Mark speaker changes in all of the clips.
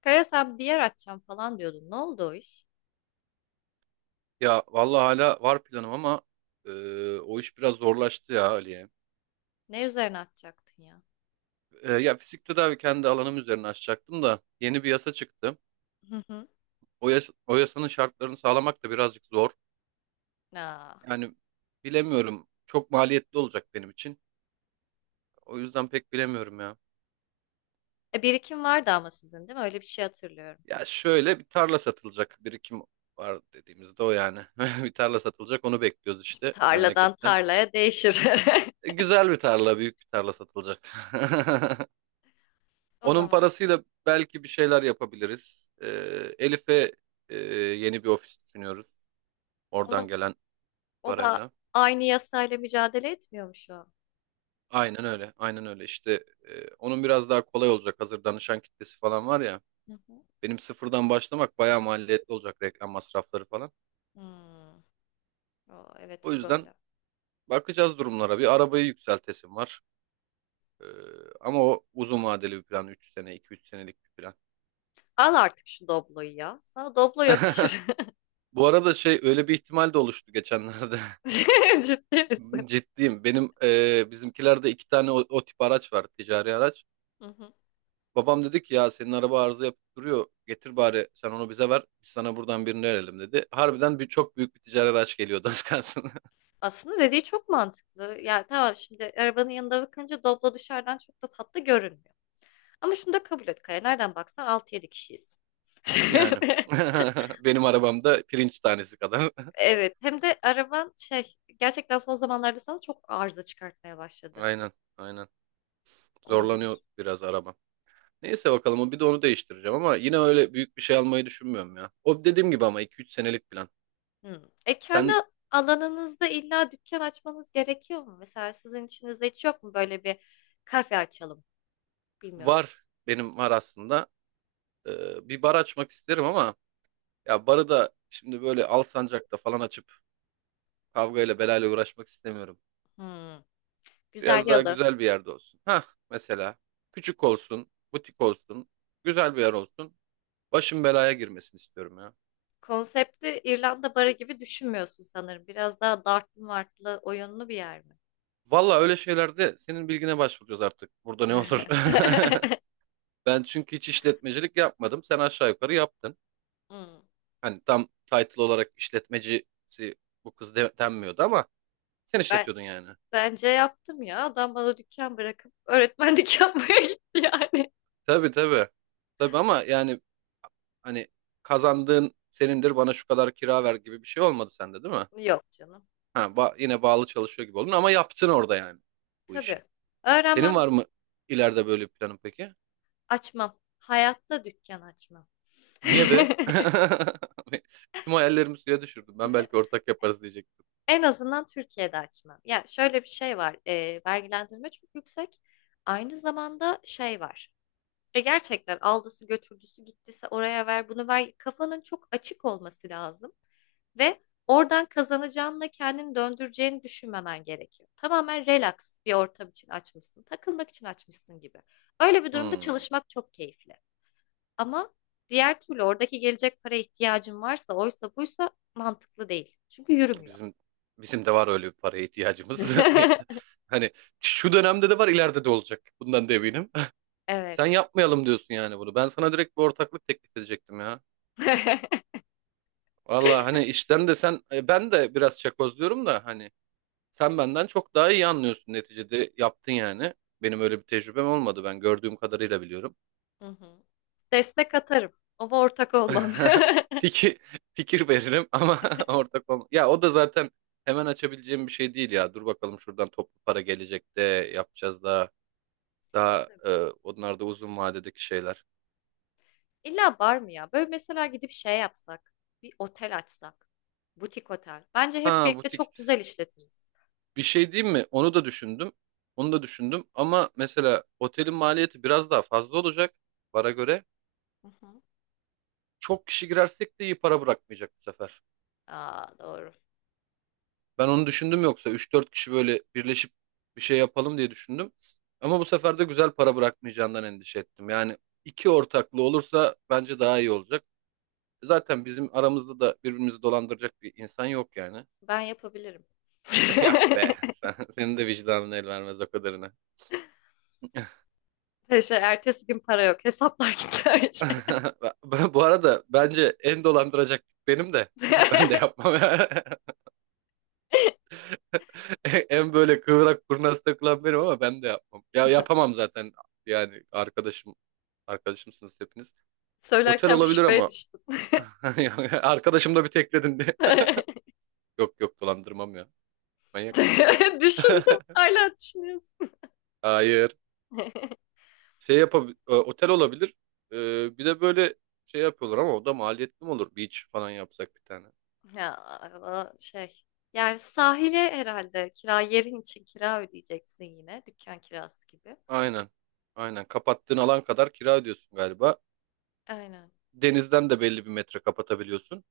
Speaker 1: Kaya sen bir yer açacağım falan diyordun. Ne oldu o iş?
Speaker 2: Ya vallahi hala var planım ama e, o iş biraz zorlaştı ya Ali'ye.
Speaker 1: Ne üzerine açacaktın ya?
Speaker 2: Ya fizik tedavi kendi alanım üzerine açacaktım da yeni bir yasa çıktı.
Speaker 1: Hı hı.
Speaker 2: O yasanın şartlarını sağlamak da birazcık zor.
Speaker 1: Aa.
Speaker 2: Yani bilemiyorum. Çok maliyetli olacak benim için. O yüzden pek bilemiyorum ya.
Speaker 1: Birikim vardı ama sizin değil mi? Öyle bir şey hatırlıyorum.
Speaker 2: Ya şöyle bir tarla satılacak. Birikim var dediğimizde o yani. Bir tarla satılacak onu bekliyoruz işte
Speaker 1: Tarladan
Speaker 2: memleketten.
Speaker 1: tarlaya değişir.
Speaker 2: Güzel bir tarla, büyük bir tarla satılacak.
Speaker 1: O
Speaker 2: Onun
Speaker 1: zaman
Speaker 2: parasıyla belki bir şeyler yapabiliriz. Elif'e yeni bir ofis düşünüyoruz. Oradan
Speaker 1: onun
Speaker 2: gelen
Speaker 1: o da
Speaker 2: parayla.
Speaker 1: aynı yasayla mücadele etmiyor mu şu an?
Speaker 2: Aynen öyle, aynen öyle. İşte onun biraz daha kolay olacak. Hazır danışan kitlesi falan var ya.
Speaker 1: Hı hı.
Speaker 2: Benim sıfırdan başlamak bayağı maliyetli olacak, reklam masrafları falan.
Speaker 1: Hmm. O, evet
Speaker 2: O yüzden
Speaker 1: problem.
Speaker 2: bakacağız durumlara. Bir arabayı yükseltesim var. Ee, ama o uzun vadeli bir plan. Üç sene, iki üç senelik bir plan.
Speaker 1: Al artık şu Doblo'yu ya. Sana Doblo yakışır.
Speaker 2: Bu arada şey, öyle bir ihtimal de oluştu geçenlerde.
Speaker 1: Ciddi misin?
Speaker 2: Ciddiyim. Benim bizimkilerde iki tane o tip araç var. Ticari araç.
Speaker 1: Hı hı.
Speaker 2: Babam dedi ki ya senin araba arıza yapıp duruyor. Getir bari sen onu bize ver. Biz sana buradan birini verelim dedi. Harbiden bir, çok büyük bir ticari araç geliyordu az kalsın.
Speaker 1: Aslında dediği çok mantıklı. Ya tamam, şimdi arabanın yanında bakınca Doblo dışarıdan çok da tatlı görünmüyor. Ama şunu da kabul et Kaya. Nereden baksan altı yedi kişiyiz.
Speaker 2: Yani. Benim arabamda pirinç tanesi kadar.
Speaker 1: Evet. Hem de araban şey gerçekten son zamanlarda sana çok arıza çıkartmaya başladı.
Speaker 2: Aynen. Aynen. Zorlanıyor
Speaker 1: Olabilir.
Speaker 2: biraz araba. Neyse bakalım o bir de onu değiştireceğim ama yine öyle büyük bir şey almayı düşünmüyorum ya. O dediğim gibi, ama iki üç senelik plan.
Speaker 1: Hmm. E kendi
Speaker 2: Sen
Speaker 1: alanınızda illa dükkan açmanız gerekiyor mu? Mesela sizin içinizde hiç yok mu böyle bir kafe açalım? Bilmiyorum.
Speaker 2: var. Benim var aslında. Bir bar açmak isterim ama ya barı da şimdi böyle Alsancak'ta falan açıp kavgayla belayla uğraşmak istemiyorum.
Speaker 1: Hmm. Güzel
Speaker 2: Biraz daha
Speaker 1: yalı.
Speaker 2: güzel bir yerde olsun. Hah mesela küçük olsun, butik olsun, güzel bir yer olsun. Başım belaya girmesin istiyorum ya.
Speaker 1: Konsepti İrlanda barı gibi düşünmüyorsun sanırım. Biraz daha dartlı martlı oyunlu bir yer mi?
Speaker 2: Valla öyle şeylerde senin bilgine başvuracağız artık. Burada ne olur? Ben çünkü hiç işletmecilik yapmadım. Sen aşağı yukarı yaptın.
Speaker 1: Hmm.
Speaker 2: Hani tam title olarak işletmecisi denmiyordu ama sen
Speaker 1: Ben
Speaker 2: işletiyordun yani.
Speaker 1: Bence yaptım ya. Adam bana dükkan bırakıp öğretmenlik yapmaya gitti yani.
Speaker 2: Tabii tabii. Tabii ama yani, hani, kazandığın senindir bana şu kadar kira ver gibi bir şey olmadı sende değil mi?
Speaker 1: Yok canım.
Speaker 2: Yine bağlı çalışıyor gibi oldun ama yaptın orada yani bu işi.
Speaker 1: Tabii.
Speaker 2: Senin
Speaker 1: Öğrenmem,
Speaker 2: var mı ileride böyle bir planın peki?
Speaker 1: açmam. Hayatta dükkan açmam.
Speaker 2: Niye be? Tüm hayallerimi suya düşürdüm. Ben belki ortak yaparız diyecektim.
Speaker 1: En azından Türkiye'de açmam. Ya şöyle bir şey var. Vergilendirme çok yüksek. Aynı zamanda şey var. Gerçekten aldısı götürdüsü gittisi, oraya ver bunu ver. Kafanın çok açık olması lazım. Ve oradan kazanacağınla kendini döndüreceğini düşünmemen gerekiyor. Tamamen relax bir ortam için açmışsın, takılmak için açmışsın gibi. Öyle bir durumda
Speaker 2: Hmm,
Speaker 1: çalışmak çok keyifli. Ama diğer türlü oradaki gelecek para ihtiyacın varsa, oysa buysa mantıklı değil. Çünkü yürümüyor.
Speaker 2: bizim bizim de var öyle bir paraya ihtiyacımız. Hani şu dönemde de var, ileride de olacak. Bundan da eminim. Sen
Speaker 1: Evet.
Speaker 2: yapmayalım diyorsun yani bunu. Ben sana direkt bir ortaklık teklif edecektim ya. Valla hani işten de sen, ben de biraz çakozluyorum da hani sen benden çok daha iyi anlıyorsun neticede, yaptın yani. Benim öyle bir tecrübem olmadı, ben gördüğüm kadarıyla biliyorum.
Speaker 1: Hı hı. Destek atarım ama ortak olmam.
Speaker 2: Fikir fikir veririm ama ortak olma. Ya o da zaten hemen açabileceğim bir şey değil ya. Dur bakalım şuradan toplu para gelecek de yapacağız daha. Daha
Speaker 1: Tabii.
Speaker 2: onlar da uzun vadedeki şeyler.
Speaker 1: İlla bar mı ya? Böyle mesela gidip şey yapsak, bir otel açsak, butik otel. Bence hep
Speaker 2: Ha,
Speaker 1: birlikte
Speaker 2: butik
Speaker 1: çok güzel işletiriz.
Speaker 2: bir şey değil mi? Onu da düşündüm. Onu da düşündüm ama mesela otelin maliyeti biraz daha fazla olacak. Para göre.
Speaker 1: Hı hı.
Speaker 2: Çok kişi girersek de iyi para bırakmayacak bu sefer.
Speaker 1: Aa, doğru.
Speaker 2: Ben onu
Speaker 1: Doğru.
Speaker 2: düşündüm, yoksa üç dört kişi böyle birleşip bir şey yapalım diye düşündüm. Ama bu sefer de güzel para bırakmayacağından endişe ettim. Yani iki ortaklı olursa bence daha iyi olacak. Zaten bizim aramızda da birbirimizi dolandıracak bir insan yok yani.
Speaker 1: Ben yapabilirim.
Speaker 2: Yok be, senin de vicdanın el vermez o kadarına.
Speaker 1: Şey, ertesi gün para yok. Hesaplar gitti her şey.
Speaker 2: Bu arada bence en dolandıracak benim de. Ben de yapmam. En böyle kıvrak kurnaz takılan benim ama ben de yapmam. Ya yapamam zaten, yani arkadaşımsınız hepiniz. Otel
Speaker 1: Söylerken bir
Speaker 2: olabilir
Speaker 1: şüpheye
Speaker 2: ama
Speaker 1: düştüm.
Speaker 2: yani arkadaşım, da bir tekledin de. Yok yok dolandırmam ya. Manyak mısın?
Speaker 1: Düşündüm. Hala düşünüyorsun.
Speaker 2: Hayır. Şey yapabilir. Otel olabilir. Bir de böyle şey yapıyorlar ama o da maliyetli mi olur? Beach falan yapsak bir tane.
Speaker 1: Ya o şey. Yani sahile herhalde kira, yerin için kira ödeyeceksin yine. Dükkan kirası gibi.
Speaker 2: Aynen. Aynen. Kapattığın alan kadar kira ödüyorsun galiba.
Speaker 1: Aynen.
Speaker 2: Denizden de belli bir metre kapatabiliyorsun.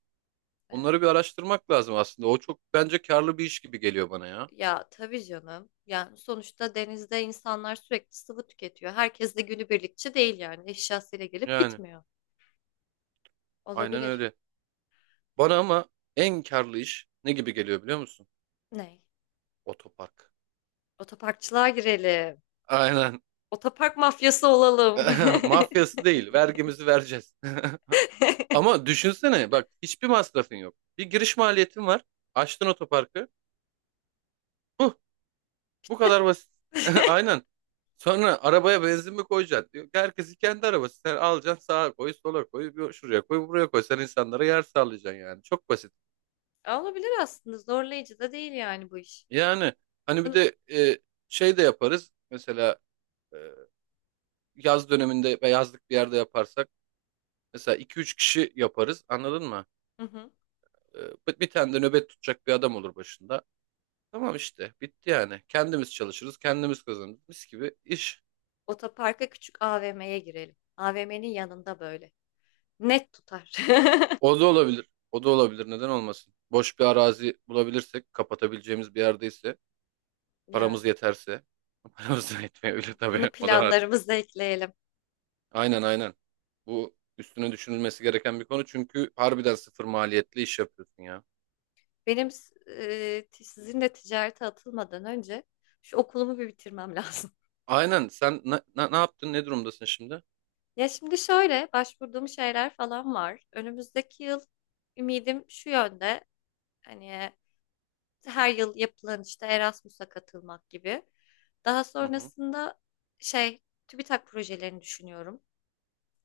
Speaker 1: Evet.
Speaker 2: Onları bir araştırmak lazım aslında. O çok bence karlı bir iş gibi geliyor bana ya.
Speaker 1: Ya tabii canım. Yani sonuçta denizde insanlar sürekli sıvı tüketiyor. Herkes de günübirlikçi değil yani. Eşyasıyla gelip
Speaker 2: Yani
Speaker 1: gitmiyor.
Speaker 2: aynen
Speaker 1: Olabilir.
Speaker 2: öyle. Bana ama en karlı iş ne gibi geliyor biliyor musun?
Speaker 1: Ney?
Speaker 2: Otopark.
Speaker 1: Otoparkçılığa girelim.
Speaker 2: Aynen.
Speaker 1: Otopark mafyası olalım.
Speaker 2: Mafyası değil. Vergimizi vereceğiz. Ama düşünsene bak, hiçbir masrafın yok. Bir giriş maliyetin var. Açtın otoparkı. Huh, bu kadar basit. Aynen. Sonra arabaya benzin mi koyacaksın diyor. Herkesin kendi arabası. Sen alacaksın, sağa koy, sola koy, bir şuraya koy, buraya koy. Sen insanlara yer sağlayacaksın yani. Çok basit.
Speaker 1: Olabilir aslında. Zorlayıcı da değil yani bu iş.
Speaker 2: Yani hani bir
Speaker 1: Bunu-
Speaker 2: de şey de yaparız. Mesela e, yaz döneminde ve yazlık bir yerde yaparsak mesela iki üç kişi yaparız. Anladın mı?
Speaker 1: Hı hı.
Speaker 2: E, bir tane de nöbet tutacak bir adam olur başında. Tamam işte bitti yani. Kendimiz çalışırız, kendimiz kazanırız. Mis gibi iş.
Speaker 1: Otoparka küçük AVM'ye girelim. AVM'nin yanında böyle. Net tutar.
Speaker 2: O da olabilir. O da olabilir. Neden olmasın? Boş bir arazi bulabilirsek, kapatabileceğimiz bir yerdeyse,
Speaker 1: Yani
Speaker 2: paramız yeterse. Paramız da yetmeyebilir tabii.
Speaker 1: bunu
Speaker 2: O da var.
Speaker 1: planlarımıza ekleyelim.
Speaker 2: Aynen aynen. Bu üstüne düşünülmesi gereken bir konu çünkü harbiden sıfır maliyetli iş yapıyorsun ya.
Speaker 1: Sizinle ticarete atılmadan önce şu okulumu bir bitirmem lazım.
Speaker 2: Aynen, sen ne yaptın, ne durumdasın şimdi?
Speaker 1: Ya şimdi şöyle başvurduğum şeyler falan var. Önümüzdeki yıl ümidim şu yönde. Hani her yıl yapılan işte Erasmus'a katılmak gibi. Daha
Speaker 2: Hı hı.
Speaker 1: sonrasında şey TÜBİTAK projelerini düşünüyorum.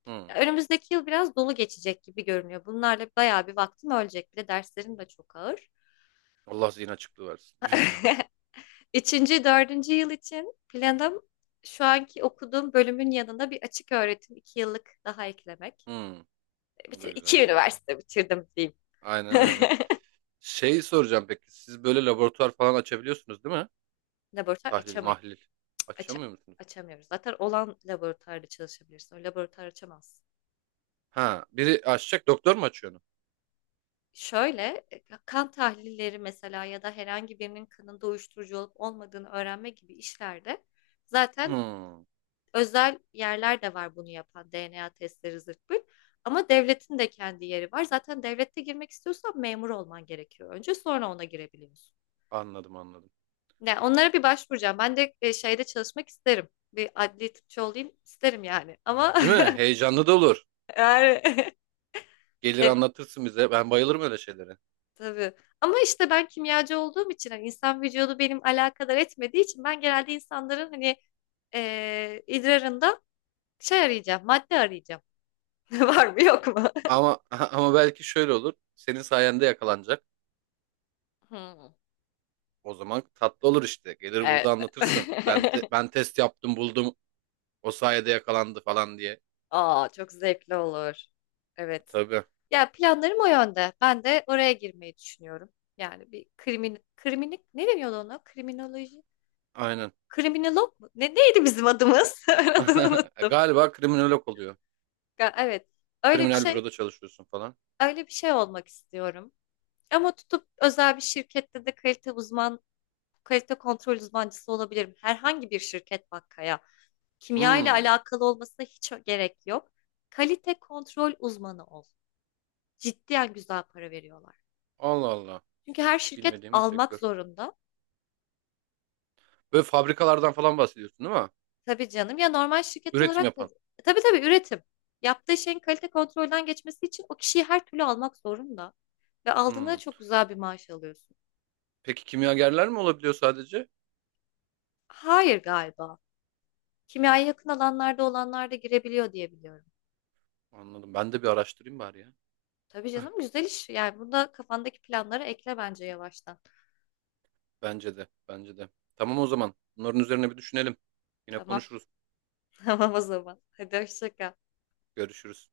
Speaker 2: Hı.
Speaker 1: Ya önümüzdeki yıl biraz dolu geçecek gibi görünüyor. Bunlarla bayağı bir vaktim ölecek. Bir de derslerim de çok ağır.
Speaker 2: Allah zihin açıklığı versin.
Speaker 1: Üçüncü, dördüncü yıl için planım şu anki okuduğum bölümün yanında bir açık öğretim iki yıllık daha eklemek.
Speaker 2: Hı. O da
Speaker 1: Bitir,
Speaker 2: güzel.
Speaker 1: iki üniversite bitirdim diyeyim.
Speaker 2: Aynen öyle. Şey soracağım, peki siz böyle laboratuvar falan açabiliyorsunuz değil mi?
Speaker 1: Laboratuvar
Speaker 2: Tahlil,
Speaker 1: açamıyor.
Speaker 2: mahlil.
Speaker 1: aça-
Speaker 2: Açamıyor musunuz?
Speaker 1: açamıyoruz. Zaten olan laboratuvarda çalışabilirsin. O laboratuvar açamaz.
Speaker 2: Ha, biri açacak, doktor mu açıyor onu?
Speaker 1: Şöyle kan tahlilleri mesela, ya da herhangi birinin kanında uyuşturucu olup olmadığını öğrenme gibi işlerde zaten
Speaker 2: Hı.
Speaker 1: özel yerler de var bunu yapan, DNA testleri zırt pırt. Ama devletin de kendi yeri var. Zaten devlette girmek istiyorsan memur olman gerekiyor. Önce, sonra ona girebiliyorsun.
Speaker 2: Anladım anladım.
Speaker 1: Yani onlara bir başvuracağım. Ben de şeyde çalışmak isterim. Bir adli tıpçı olayım isterim yani. Ama
Speaker 2: Değil mi? Heyecanlı da olur.
Speaker 1: yani
Speaker 2: Gelir
Speaker 1: e,
Speaker 2: anlatırsın bize. Ben bayılırım öyle şeylere.
Speaker 1: tabii. Ama işte ben kimyacı olduğum için hani insan vücudu benim alakadar etmediği için ben genelde insanların hani idrarında şey arayacağım, madde arayacağım. Var mı yok mu?
Speaker 2: Ama ama belki şöyle olur. Senin sayende yakalanacak.
Speaker 1: Hmm.
Speaker 2: O zaman tatlı olur işte. Gelir
Speaker 1: Evet.
Speaker 2: burada anlatırsın. Ben test yaptım, buldum. O sayede yakalandı falan diye.
Speaker 1: Aa, çok zevkli olur. Evet.
Speaker 2: Tabii.
Speaker 1: Ya planlarım o yönde. Ben de oraya girmeyi düşünüyorum. Yani bir kriminik ne deniyordu ona? Kriminoloji.
Speaker 2: Aynen.
Speaker 1: Kriminolog mu? Ne neydi bizim adımız? Ben adını unuttum.
Speaker 2: Galiba kriminolog oluyor.
Speaker 1: Ya, evet. Öyle bir
Speaker 2: Kriminal
Speaker 1: şey
Speaker 2: büroda çalışıyorsun falan.
Speaker 1: Öyle bir şey olmak istiyorum. Ama tutup özel bir şirkette de kalite kontrol uzmancısı olabilirim. Herhangi bir şirket bakkaya. Kimya ile
Speaker 2: Hmm.
Speaker 1: alakalı olmasına hiç gerek yok. Kalite kontrol uzmanı ol. Ciddiyen güzel para veriyorlar.
Speaker 2: Allah Allah.
Speaker 1: Çünkü her
Speaker 2: Hiç
Speaker 1: şirket
Speaker 2: bilmediğim bir
Speaker 1: almak
Speaker 2: sektör.
Speaker 1: zorunda.
Speaker 2: Böyle fabrikalardan falan bahsediyorsun değil mi?
Speaker 1: Tabii canım, ya normal şirket
Speaker 2: Üretim
Speaker 1: olarak da
Speaker 2: yapan.
Speaker 1: tabii üretim. Yaptığı şeyin kalite kontrolden geçmesi için o kişiyi her türlü almak zorunda. Ve aldığında da
Speaker 2: Hmm.
Speaker 1: çok güzel bir maaş alıyorsun.
Speaker 2: Peki kimyagerler mi olabiliyor sadece?
Speaker 1: Hayır galiba. Kimyaya yakın alanlarda olanlar da girebiliyor diye biliyorum.
Speaker 2: Anladım. Ben de bir araştırayım bari ya.
Speaker 1: Tabii canım güzel iş. Yani bunda kafandaki planları ekle bence yavaştan.
Speaker 2: Bence de. Bence de. Tamam o zaman. Bunların üzerine bir düşünelim. Yine
Speaker 1: Tamam.
Speaker 2: konuşuruz.
Speaker 1: Tamam o zaman. Hadi hoşça kal.
Speaker 2: Görüşürüz.